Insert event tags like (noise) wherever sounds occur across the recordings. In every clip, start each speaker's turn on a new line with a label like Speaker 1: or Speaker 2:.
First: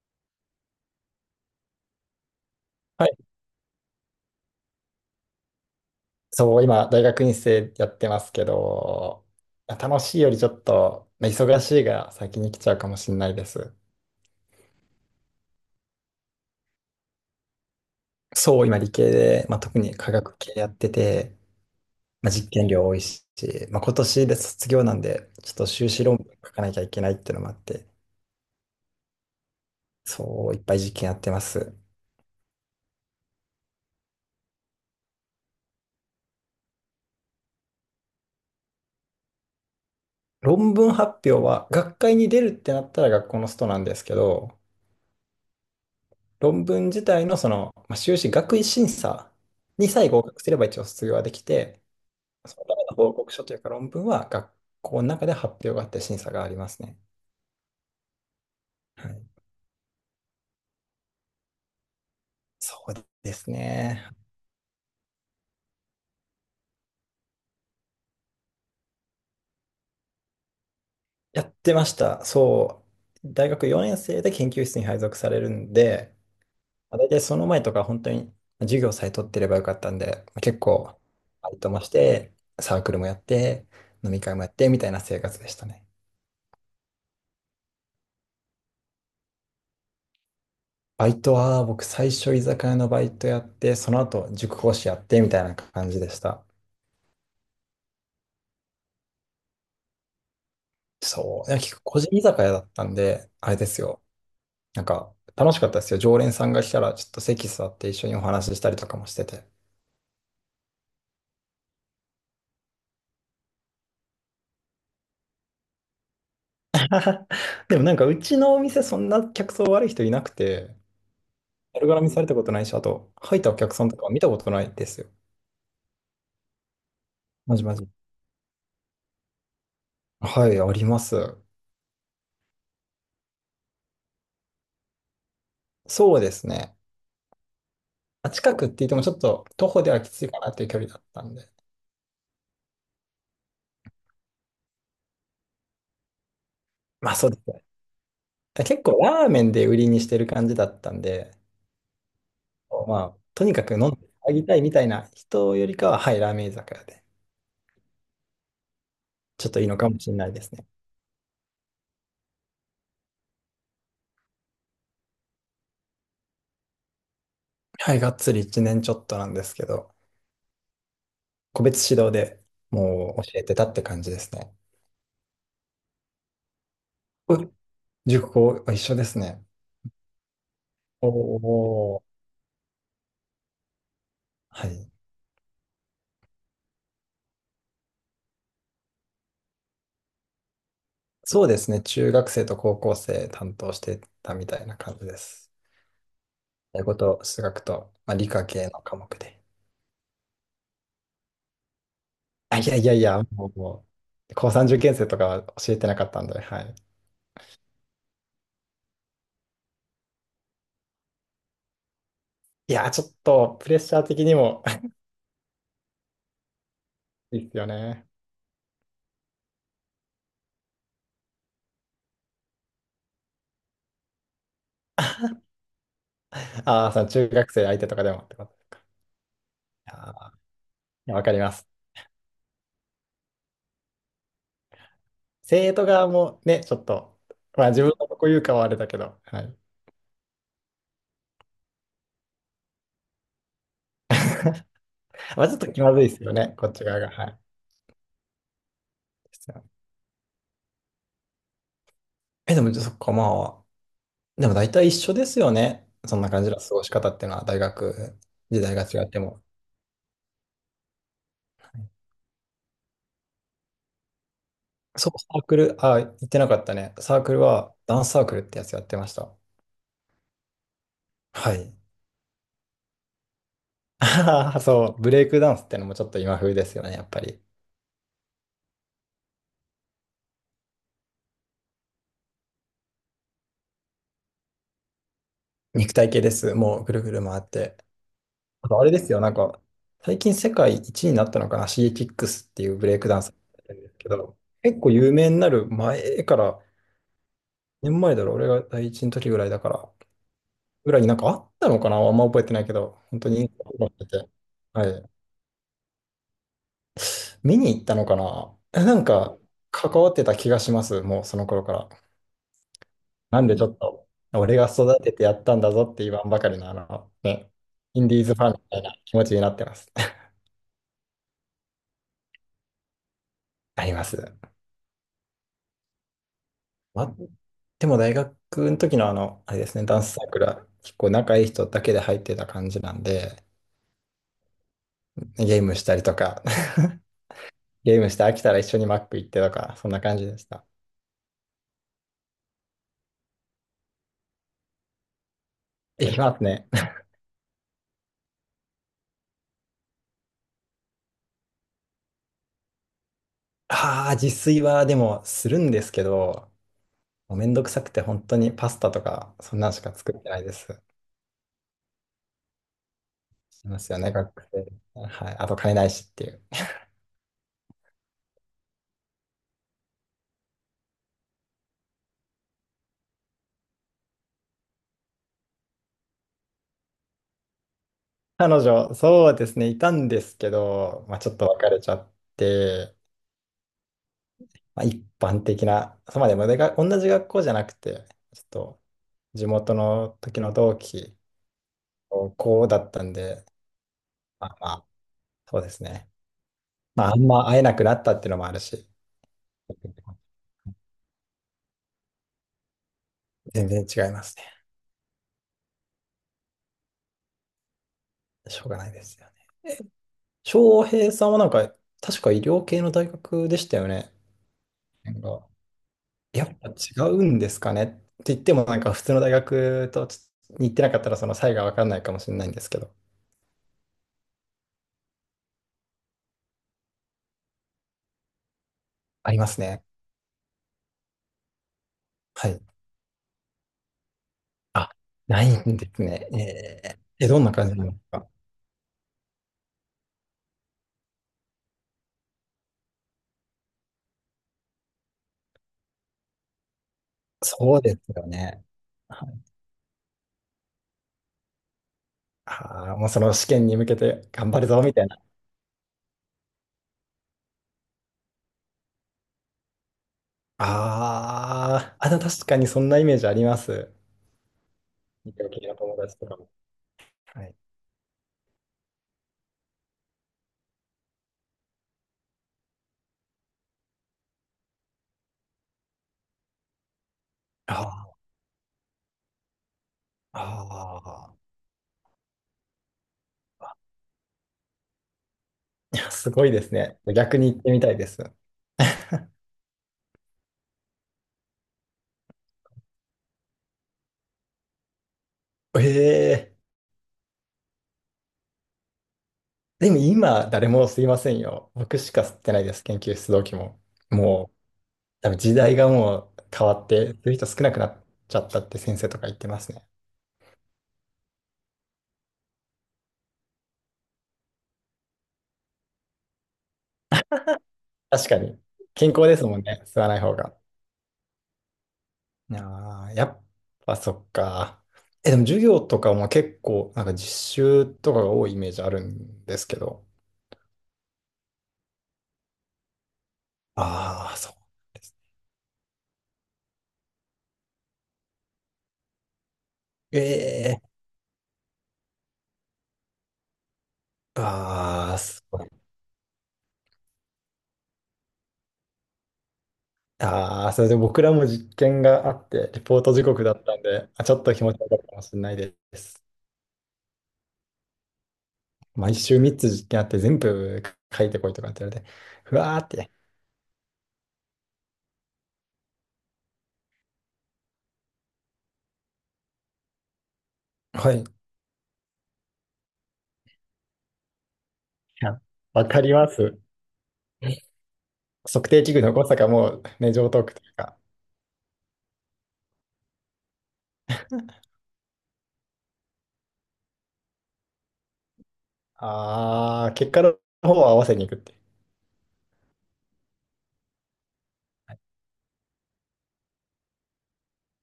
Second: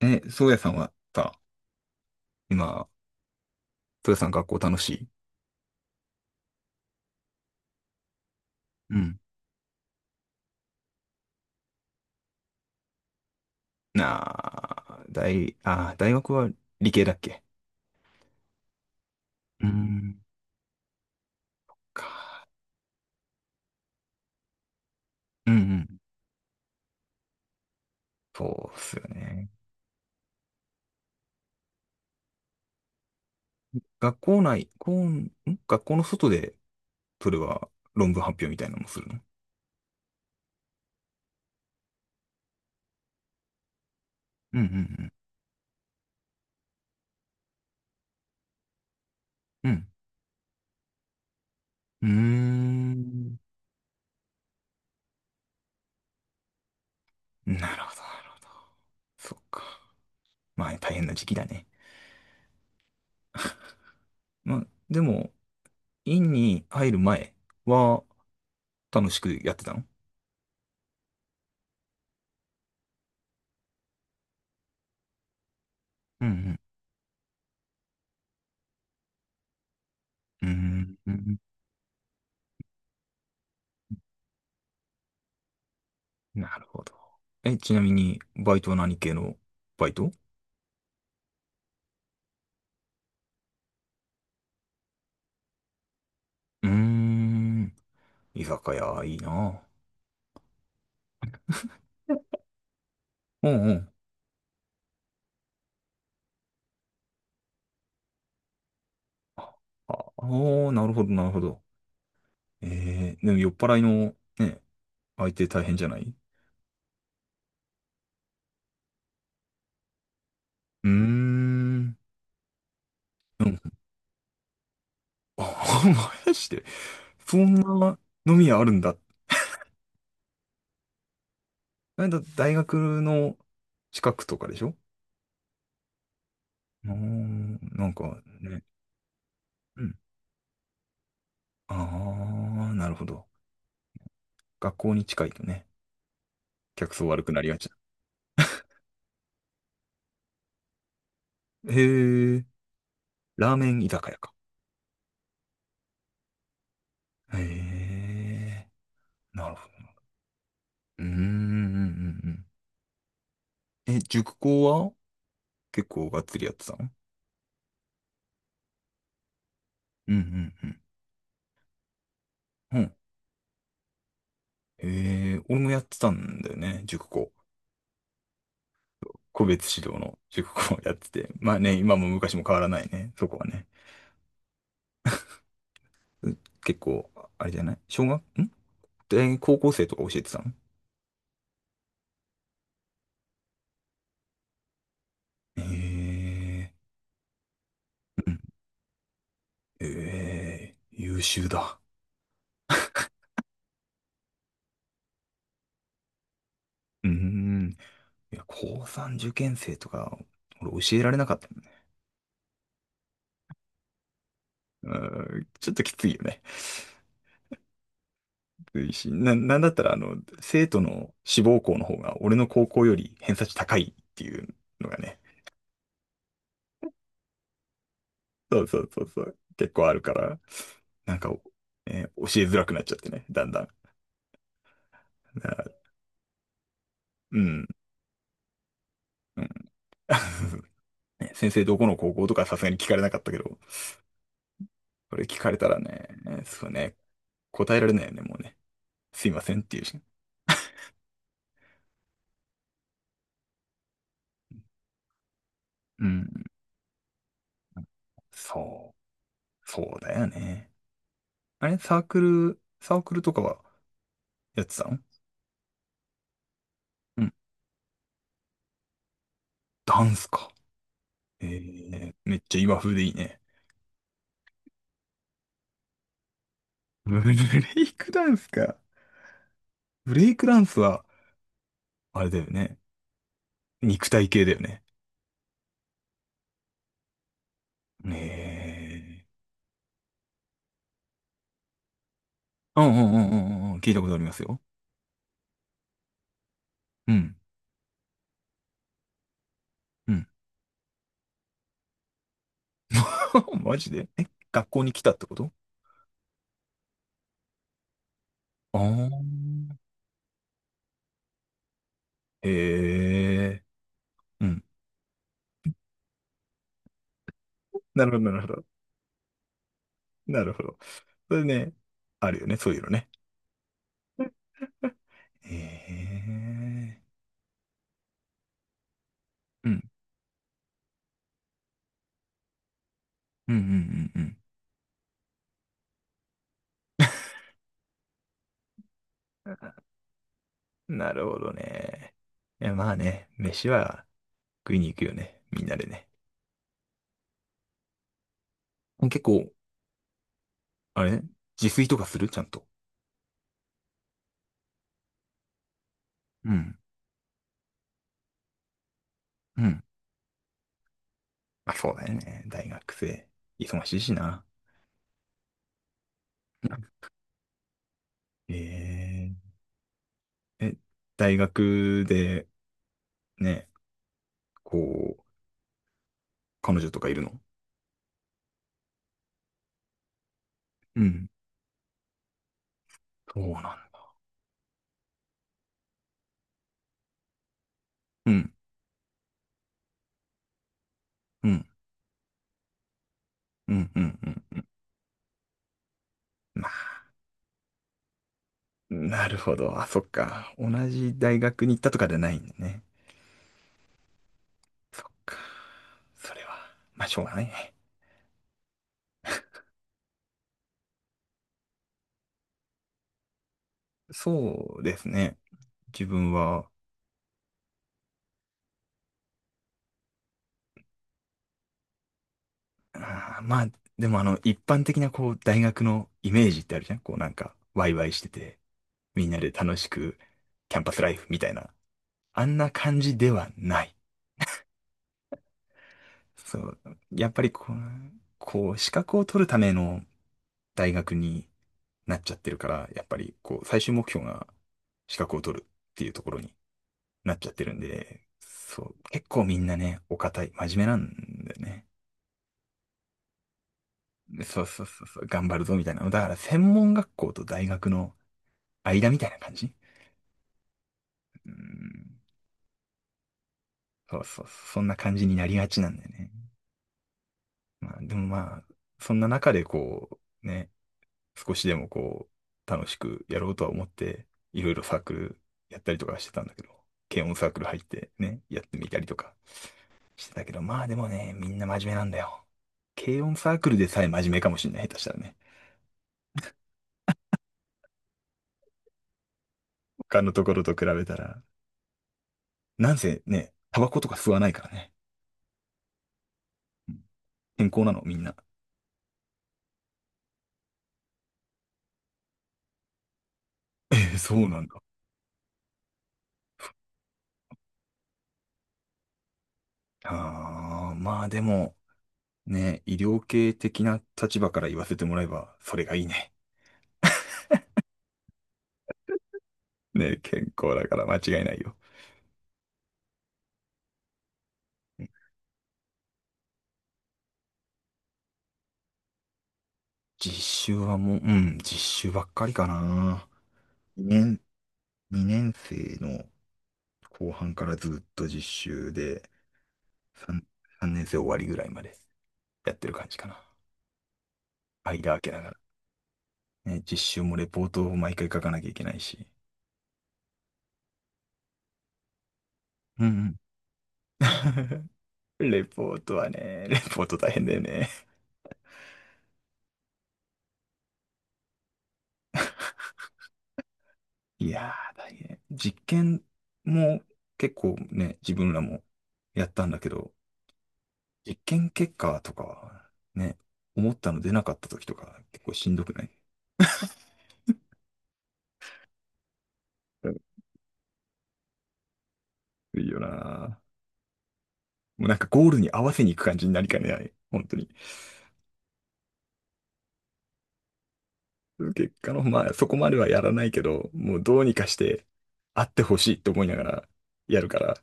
Speaker 1: え、宗谷さんはさ、今、
Speaker 2: はい、
Speaker 1: 宗谷さん学校楽しい？
Speaker 2: そう、今、大学院生やってますけ
Speaker 1: うん。
Speaker 2: ど、楽しいよりちょっと、まあ忙しいが先に来ちゃうかもしれないです。
Speaker 1: なあ、大、あ、大学は理系だっけ？
Speaker 2: そう、今、理系で、まあ、
Speaker 1: う
Speaker 2: 特に科
Speaker 1: ん。
Speaker 2: 学系やってて、まあ、
Speaker 1: か。
Speaker 2: 実験量多いし、まあ、今年で卒業なんで、
Speaker 1: う
Speaker 2: ち
Speaker 1: ん
Speaker 2: ょっ
Speaker 1: う
Speaker 2: と
Speaker 1: ん、
Speaker 2: 修士論文書かなきゃいけないっていうのもあって、
Speaker 1: そうっすよね。
Speaker 2: そう、いっぱい実験やってます。
Speaker 1: 学校内、こうん。学校の外で、それは論文発表みたいなのもするの？
Speaker 2: 論文発表は、学会に出るってなったら学校のストなんですけど、
Speaker 1: うんうん
Speaker 2: 論文自体のその、まあ、修士学位審査
Speaker 1: うん。
Speaker 2: にさえ合格すれば一応卒業はできて、
Speaker 1: う
Speaker 2: そのための報告
Speaker 1: ん。
Speaker 2: 書というか論文は学校の中で発表があって審査がありますね。
Speaker 1: うーん、なるほど、なるほど。
Speaker 2: はい。
Speaker 1: そっか。まあ、大変な時期だね。
Speaker 2: そうですね。
Speaker 1: まあ、でも、院に入る前は楽しくやってたの？う
Speaker 2: やってました。そう。大学4年生で研究室に配属されるんで、
Speaker 1: うん
Speaker 2: まあ大体その前とか本当に授業さえ取ってればよかったんで、まあ
Speaker 1: う
Speaker 2: 結
Speaker 1: ん
Speaker 2: 構、
Speaker 1: うんうん。うん。
Speaker 2: バイトもして、サークルもやって、飲み会もやってみたいな生活でしたね。
Speaker 1: なるほど。え、ちなみに、バイトは何系のバイト？
Speaker 2: バイトは僕最初居酒屋のバイトやって、その後塾講師やってみたいな感じでした。
Speaker 1: うーん、居酒屋、いいな。
Speaker 2: そう。いや、結構個人居酒屋だったんで、
Speaker 1: う
Speaker 2: あれ
Speaker 1: ん
Speaker 2: で
Speaker 1: う
Speaker 2: す
Speaker 1: ん。
Speaker 2: よ。なんか、楽しかったですよ。常連さんが来たら、ちょっと席座って一緒にお話ししたりとかもしてて。
Speaker 1: ああー、なるほど、なるほど。でも酔っ払いの、ね、相手大変じゃない？う
Speaker 2: (laughs) でもなんか、うちのお店、そんな客層悪い人いなくて、
Speaker 1: ー
Speaker 2: 悪
Speaker 1: ん。
Speaker 2: 絡みされたことないし、あと、入っ
Speaker 1: う
Speaker 2: たお
Speaker 1: ん。
Speaker 2: 客さんとか見たことないですよ。
Speaker 1: あ、(laughs) まやして、そん
Speaker 2: まじまじ。
Speaker 1: な飲み屋あるんだ。
Speaker 2: はい、あります。
Speaker 1: なんだ、大学の近くとかでしょ？
Speaker 2: そうですね。
Speaker 1: うーん、なんか
Speaker 2: あ、近
Speaker 1: ね。
Speaker 2: くって言っても、ちょっと徒歩
Speaker 1: う
Speaker 2: で
Speaker 1: ん。
Speaker 2: はきついかなっていう距離だったんで。
Speaker 1: ああ、なるほど。学校に近いとね、客層
Speaker 2: まあ、
Speaker 1: 悪
Speaker 2: そう
Speaker 1: く
Speaker 2: で
Speaker 1: なり
Speaker 2: す
Speaker 1: が
Speaker 2: ね。
Speaker 1: ちだ。
Speaker 2: 結構、ラーメンで売りにしてる感じだったんで、
Speaker 1: へえ。
Speaker 2: まあ、と
Speaker 1: ラ
Speaker 2: に
Speaker 1: ー
Speaker 2: か
Speaker 1: メ
Speaker 2: く
Speaker 1: ン居
Speaker 2: 飲んで
Speaker 1: 酒屋か。
Speaker 2: あげたいみたいな人よりかは、はい、ラーメン居酒屋で、
Speaker 1: へえ、
Speaker 2: ち
Speaker 1: な
Speaker 2: ょっ
Speaker 1: る
Speaker 2: といい
Speaker 1: ほ
Speaker 2: のか
Speaker 1: ど。
Speaker 2: もしれないですね。
Speaker 1: うーん、うん、うんうん。え、塾講は結構がっつりやってたの？
Speaker 2: はい、がっつり1年ちょっとなんですけど、
Speaker 1: うん、うん、う
Speaker 2: 個別指導で
Speaker 1: ん。うん。
Speaker 2: もう教えてたって感じですね。
Speaker 1: へえ、俺もやってたんだよね、塾講。
Speaker 2: お塾校一緒ですね。
Speaker 1: 個別指導の塾講をやっ
Speaker 2: お
Speaker 1: てて。まあね、今
Speaker 2: ー、
Speaker 1: も昔も変わらないね、そこはね。
Speaker 2: はい。
Speaker 1: う結構、あれじゃない？小学んで、高校生とか教えてたの？
Speaker 2: そうですね。中学生と高校生担当してたみたいな感じです。
Speaker 1: へえ、
Speaker 2: 英語と数学と、まあ、理
Speaker 1: うん。
Speaker 2: 科系の科目で。
Speaker 1: ええ、優秀だ。
Speaker 2: あ、いやいやいや、もう高三受験生とかは教えてなかったんで、はい。
Speaker 1: うーん。いや、高3受験生とか、俺教えられなかった。
Speaker 2: いや、ちょっとプレッシャー的にも (laughs)
Speaker 1: うん、ちょっときついよね。
Speaker 2: いいっすよね。
Speaker 1: きついし、なんだったら、生徒の志望校の方が、俺の高校より偏差値高いっていうのがね、
Speaker 2: ああ、その中学生相手とかでもってこ
Speaker 1: そう
Speaker 2: と。
Speaker 1: そうそうそう、結構あるか
Speaker 2: あー、い
Speaker 1: ら、な
Speaker 2: や
Speaker 1: ん
Speaker 2: わ
Speaker 1: か、
Speaker 2: かります。
Speaker 1: 教えづらくなっちゃってね、だんだん。だから、
Speaker 2: 生徒側もね、ちょっと、
Speaker 1: うん、
Speaker 2: まあ自分のとこ言うかはあれだけど、は
Speaker 1: うん。
Speaker 2: い。
Speaker 1: (laughs) ね、先生どこの高校とかさすがに聞かれなかったけど、これ聞
Speaker 2: まあ
Speaker 1: か
Speaker 2: ちょ
Speaker 1: れ
Speaker 2: っ
Speaker 1: た
Speaker 2: と
Speaker 1: ら
Speaker 2: 気まず
Speaker 1: ね、
Speaker 2: いですよね、こ
Speaker 1: そう
Speaker 2: っち
Speaker 1: ね、
Speaker 2: 側が。はい。
Speaker 1: 答えられないよね、もうね。すい
Speaker 2: で
Speaker 1: ま
Speaker 2: す
Speaker 1: せ
Speaker 2: よ
Speaker 1: んっていう
Speaker 2: ね。
Speaker 1: し。
Speaker 2: え、でも、そっか、まあ、でも大体一緒ですよね。
Speaker 1: う
Speaker 2: そんな感
Speaker 1: ん、
Speaker 2: じの過ごし方っていうのは、大学時代が
Speaker 1: そ
Speaker 2: 違っても。
Speaker 1: う、そうだよね。あ
Speaker 2: は
Speaker 1: れ、
Speaker 2: い。
Speaker 1: サークルとかはやってたの？
Speaker 2: そう、サークル、あ、言ってなかったね。サ
Speaker 1: う
Speaker 2: ー
Speaker 1: ん。
Speaker 2: クルは、ダンスサークルってやつやってました。
Speaker 1: ダンスか。
Speaker 2: はい。
Speaker 1: めっちゃ今風でいいね。
Speaker 2: (laughs) あはは、そう、ブレイクダンスってのもちょっと今風ですよね、やっ
Speaker 1: ブ
Speaker 2: ぱり。
Speaker 1: レイクダンスか。ブレイクダンスは、あれだよね。肉体系だよね。
Speaker 2: 肉体系です。もうぐるぐる回って。
Speaker 1: え
Speaker 2: あとあれですよ、なんか、最近世界一になったのかな、シーキックスっていう
Speaker 1: ー。うん
Speaker 2: ブレイ
Speaker 1: う
Speaker 2: ク
Speaker 1: んう
Speaker 2: ダン
Speaker 1: ん
Speaker 2: サーやっ
Speaker 1: うん
Speaker 2: て
Speaker 1: う
Speaker 2: る
Speaker 1: ん、
Speaker 2: んで
Speaker 1: 聞い
Speaker 2: す
Speaker 1: たこ
Speaker 2: け
Speaker 1: とありま
Speaker 2: ど、
Speaker 1: すよ。
Speaker 2: 結構有名になる前から、
Speaker 1: うん。
Speaker 2: 年前だろ、俺が第一の時ぐらいだから、
Speaker 1: うん。
Speaker 2: ぐらいになんかあったのかな、あんま覚えてないけど、本当に、
Speaker 1: (laughs) マジで、え、学校
Speaker 2: は
Speaker 1: に来
Speaker 2: い。
Speaker 1: たってこと？
Speaker 2: 見に行ったのかな、
Speaker 1: ああ
Speaker 2: なんか、
Speaker 1: ー。
Speaker 2: 関わってた気がします、もうその頃から。
Speaker 1: え
Speaker 2: なんでち
Speaker 1: え
Speaker 2: ょっと、
Speaker 1: ー。う
Speaker 2: 俺
Speaker 1: ん。
Speaker 2: が育ててやったんだぞって言わんばかりの、あの、ね、イ
Speaker 1: な
Speaker 2: ン
Speaker 1: る
Speaker 2: デ
Speaker 1: ほ
Speaker 2: ィー
Speaker 1: ど、な
Speaker 2: ズ
Speaker 1: る
Speaker 2: フ
Speaker 1: ほ
Speaker 2: ァンみ
Speaker 1: ど。
Speaker 2: たいな気持ちになってます。(laughs)
Speaker 1: なるほど。それね、あるよね、そういうのね。
Speaker 2: あります。
Speaker 1: え
Speaker 2: ま
Speaker 1: え
Speaker 2: あ、でも大学の時のあ
Speaker 1: ー。
Speaker 2: の、あれで
Speaker 1: う
Speaker 2: す
Speaker 1: ん。
Speaker 2: ね、ダンスサークルは結構仲いい人だけで入ってた感じなんで、
Speaker 1: うんうんうん
Speaker 2: ゲームしたりとか、(laughs) ゲームして飽きたら一緒にマック行ってとか、そんな感じでした。
Speaker 1: うん。なるほどね。いや、まあね、飯は、食いに行くよね。みんなでね。
Speaker 2: いきますね。
Speaker 1: 結構、あれ、自炊とかするちゃんと？
Speaker 2: ああ、自炊はでもするんですけど、
Speaker 1: うん。
Speaker 2: もうめんどくさくて本当にパスタとか、そん
Speaker 1: う
Speaker 2: なんし
Speaker 1: ん。
Speaker 2: か作ってないです。
Speaker 1: あ、そうだよね。大学生。
Speaker 2: しま
Speaker 1: 忙
Speaker 2: す
Speaker 1: し
Speaker 2: よ
Speaker 1: いし
Speaker 2: ね、
Speaker 1: な。
Speaker 2: 学生。はい。あと金ないしっていう。
Speaker 1: うん。ええ、大学で、ね、こう、彼女とかいるの？
Speaker 2: 彼女、そうですね、いたんですけ
Speaker 1: う
Speaker 2: ど、まあ、
Speaker 1: ん。
Speaker 2: ちょっと別れちゃって、
Speaker 1: そうなんだ。
Speaker 2: まあ、一般的な、そうまあでもでが同じ学校じゃなくて、
Speaker 1: う
Speaker 2: ちょっ
Speaker 1: ん。
Speaker 2: と地元の時の同期、
Speaker 1: うん。
Speaker 2: 高校だったんで、
Speaker 1: うん。うん。
Speaker 2: まあ、
Speaker 1: うん。
Speaker 2: まあ、そうですね。
Speaker 1: まあ、
Speaker 2: まあ、あんま会えなくなったっていうのもあるし、
Speaker 1: なるほど。あ、そっか。同じ大学に行ったとかじゃないんだね。
Speaker 2: 全然違いますね。
Speaker 1: そっか。それは、まあ、しょうがないね。
Speaker 2: しょうがないですよね。翔平さんはなんか、確か医療系の大学でしたよね。
Speaker 1: そうです
Speaker 2: なん
Speaker 1: ね。
Speaker 2: か、
Speaker 1: 自分
Speaker 2: やっ
Speaker 1: は、
Speaker 2: ぱ違うんですかねって言っても、なんか普通の大学とちょっとに行ってなかったら、その差異が分かんないかもしれないんですけど、
Speaker 1: あー、まあ、でも一般的なこう、大学のイメージってあるじゃん、こうなんか、ワイワイしてて、み
Speaker 2: あ
Speaker 1: ん
Speaker 2: り
Speaker 1: な
Speaker 2: ま
Speaker 1: で
Speaker 2: す
Speaker 1: 楽
Speaker 2: ね。
Speaker 1: しく、キャンパスライフみたいな。あ
Speaker 2: は
Speaker 1: ん
Speaker 2: い。
Speaker 1: な感じではない。
Speaker 2: あ、ないんですね。
Speaker 1: そう。やっ
Speaker 2: ど
Speaker 1: ぱ
Speaker 2: ん
Speaker 1: り
Speaker 2: な
Speaker 1: こ
Speaker 2: 感じ
Speaker 1: う、
Speaker 2: なのか。
Speaker 1: 資格を取るための大学になっちゃってるから、やっぱりこう、最終目標が資格を取るっていうところになっちゃってる
Speaker 2: そ
Speaker 1: ん
Speaker 2: うです
Speaker 1: で、
Speaker 2: よね。
Speaker 1: そう。結
Speaker 2: は
Speaker 1: 構
Speaker 2: い、
Speaker 1: みんなね、お堅い、真面目なんだよね。
Speaker 2: ああ、もうその試験に向けて頑張
Speaker 1: そう
Speaker 2: る
Speaker 1: そ
Speaker 2: ぞ、
Speaker 1: う
Speaker 2: みた
Speaker 1: そう
Speaker 2: いな。
Speaker 1: そう、頑張るぞみたいな。だから、専門学校と大学の間みたいな感じ？う
Speaker 2: ああ、あ、で
Speaker 1: ん。
Speaker 2: も確かにそんなイメージあります。
Speaker 1: そうそう、そんな感じ
Speaker 2: 医
Speaker 1: にな
Speaker 2: 療
Speaker 1: りが
Speaker 2: 系の
Speaker 1: ちな
Speaker 2: 友
Speaker 1: んだよ
Speaker 2: 達と
Speaker 1: ね。
Speaker 2: かも。はい。
Speaker 1: まあ、でもまあ、そんな中でこう、ね、少しでもこう、楽しくやろうとは思って、いろいろサークルやったりとかしてたんだけど、軽音サークル入っ
Speaker 2: あ
Speaker 1: てね、やってみたりとかして
Speaker 2: あ、
Speaker 1: たけど、まあでも
Speaker 2: あ
Speaker 1: ね、
Speaker 2: あ、
Speaker 1: みんな真面目なんだよ。軽音サークルでさえ真面目かもしれない、下手したらね。
Speaker 2: いや、すごいですね。逆に行ってみたいです。
Speaker 1: 他のところと比べたら。なんせね、タバコとか吸わないからね。
Speaker 2: ええ、
Speaker 1: うん。健康なの、みんな。
Speaker 2: でも今、誰もすいませんよ。僕しか吸ってないです、研究室同期も。
Speaker 1: ええ、そう
Speaker 2: もう、
Speaker 1: なんだ。
Speaker 2: 多分時代がもう変わって、そういう人少なくなっちゃったって先生とか言ってますね。
Speaker 1: ああ、まあでも、ね、医療系的な立場から言わせてもらえば、それがいいね。
Speaker 2: 確かに。健康ですもんね、
Speaker 1: (laughs)
Speaker 2: 吸わ
Speaker 1: ね、
Speaker 2: ない方
Speaker 1: 健
Speaker 2: が。
Speaker 1: 康だから間違いないよ。
Speaker 2: ああ、やっぱそっか。え、でも授業とかも結構、なんか実習とかが多いイメージあるんですけど。
Speaker 1: 実習はもう、うん、実習ばっかりかな。2
Speaker 2: ああ、
Speaker 1: 年、
Speaker 2: そうです
Speaker 1: 2年生の後半からずっと実習で、3、
Speaker 2: ね。
Speaker 1: 3
Speaker 2: ええ、
Speaker 1: 年生終わりぐらいまでやってる感じかな。間
Speaker 2: ああ、
Speaker 1: 空けな
Speaker 2: す
Speaker 1: がら。
Speaker 2: ごい。
Speaker 1: ね、実習もレポートを毎回書かなきゃいけないし。
Speaker 2: ああ、それで僕らも実験があって、リポー
Speaker 1: う
Speaker 2: ト時
Speaker 1: ん
Speaker 2: 刻だったんで、
Speaker 1: う
Speaker 2: あ、ちょっと気持ち悪
Speaker 1: ん。
Speaker 2: かったかもしれ
Speaker 1: (laughs)
Speaker 2: ない
Speaker 1: レ
Speaker 2: で
Speaker 1: ポート
Speaker 2: す。
Speaker 1: はね、レポート大変だよね。
Speaker 2: 毎週3つ実験あって、全部書いてこいとかって言われて、ふわーって。
Speaker 1: いやー、大変。実験も結構ね、自分らもやったんだけど、
Speaker 2: はい。
Speaker 1: 実
Speaker 2: い
Speaker 1: 験結果とかはね、思ったの出なかった時とか
Speaker 2: や、
Speaker 1: 結構しんど
Speaker 2: わ
Speaker 1: く
Speaker 2: か
Speaker 1: ない？
Speaker 2: ります。測定器具の誤差がもう
Speaker 1: う
Speaker 2: ね、
Speaker 1: ん。
Speaker 2: 常套句というか、
Speaker 1: いいよなー。もうなんかゴールに合わせに行く感じになりかねない。本当に。
Speaker 2: ああ、結果の方を合わせに行くって。で
Speaker 1: 結果の、まあそこまではやらないけど、もうどうにかしてあってほしいと思いながらやるから、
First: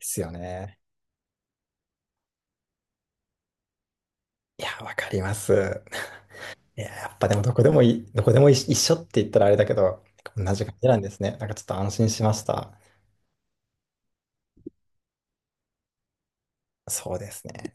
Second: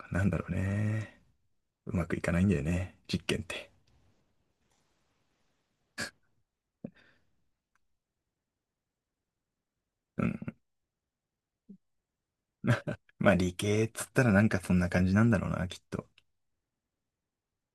Speaker 2: す
Speaker 1: なん
Speaker 2: よ
Speaker 1: だろう
Speaker 2: ね。
Speaker 1: ね。うまくいかないんだよね。実験って。
Speaker 2: いや、わかります。いや、やっぱでもどこでもいい、どこでもい一緒って言ったらあれだけど、
Speaker 1: う
Speaker 2: 同
Speaker 1: ん。
Speaker 2: じ感じなんですね。なんかちょっと安心しました。
Speaker 1: まあ理系っつったらなんかそんな感じなんだろうな、きっと。
Speaker 2: そうですね。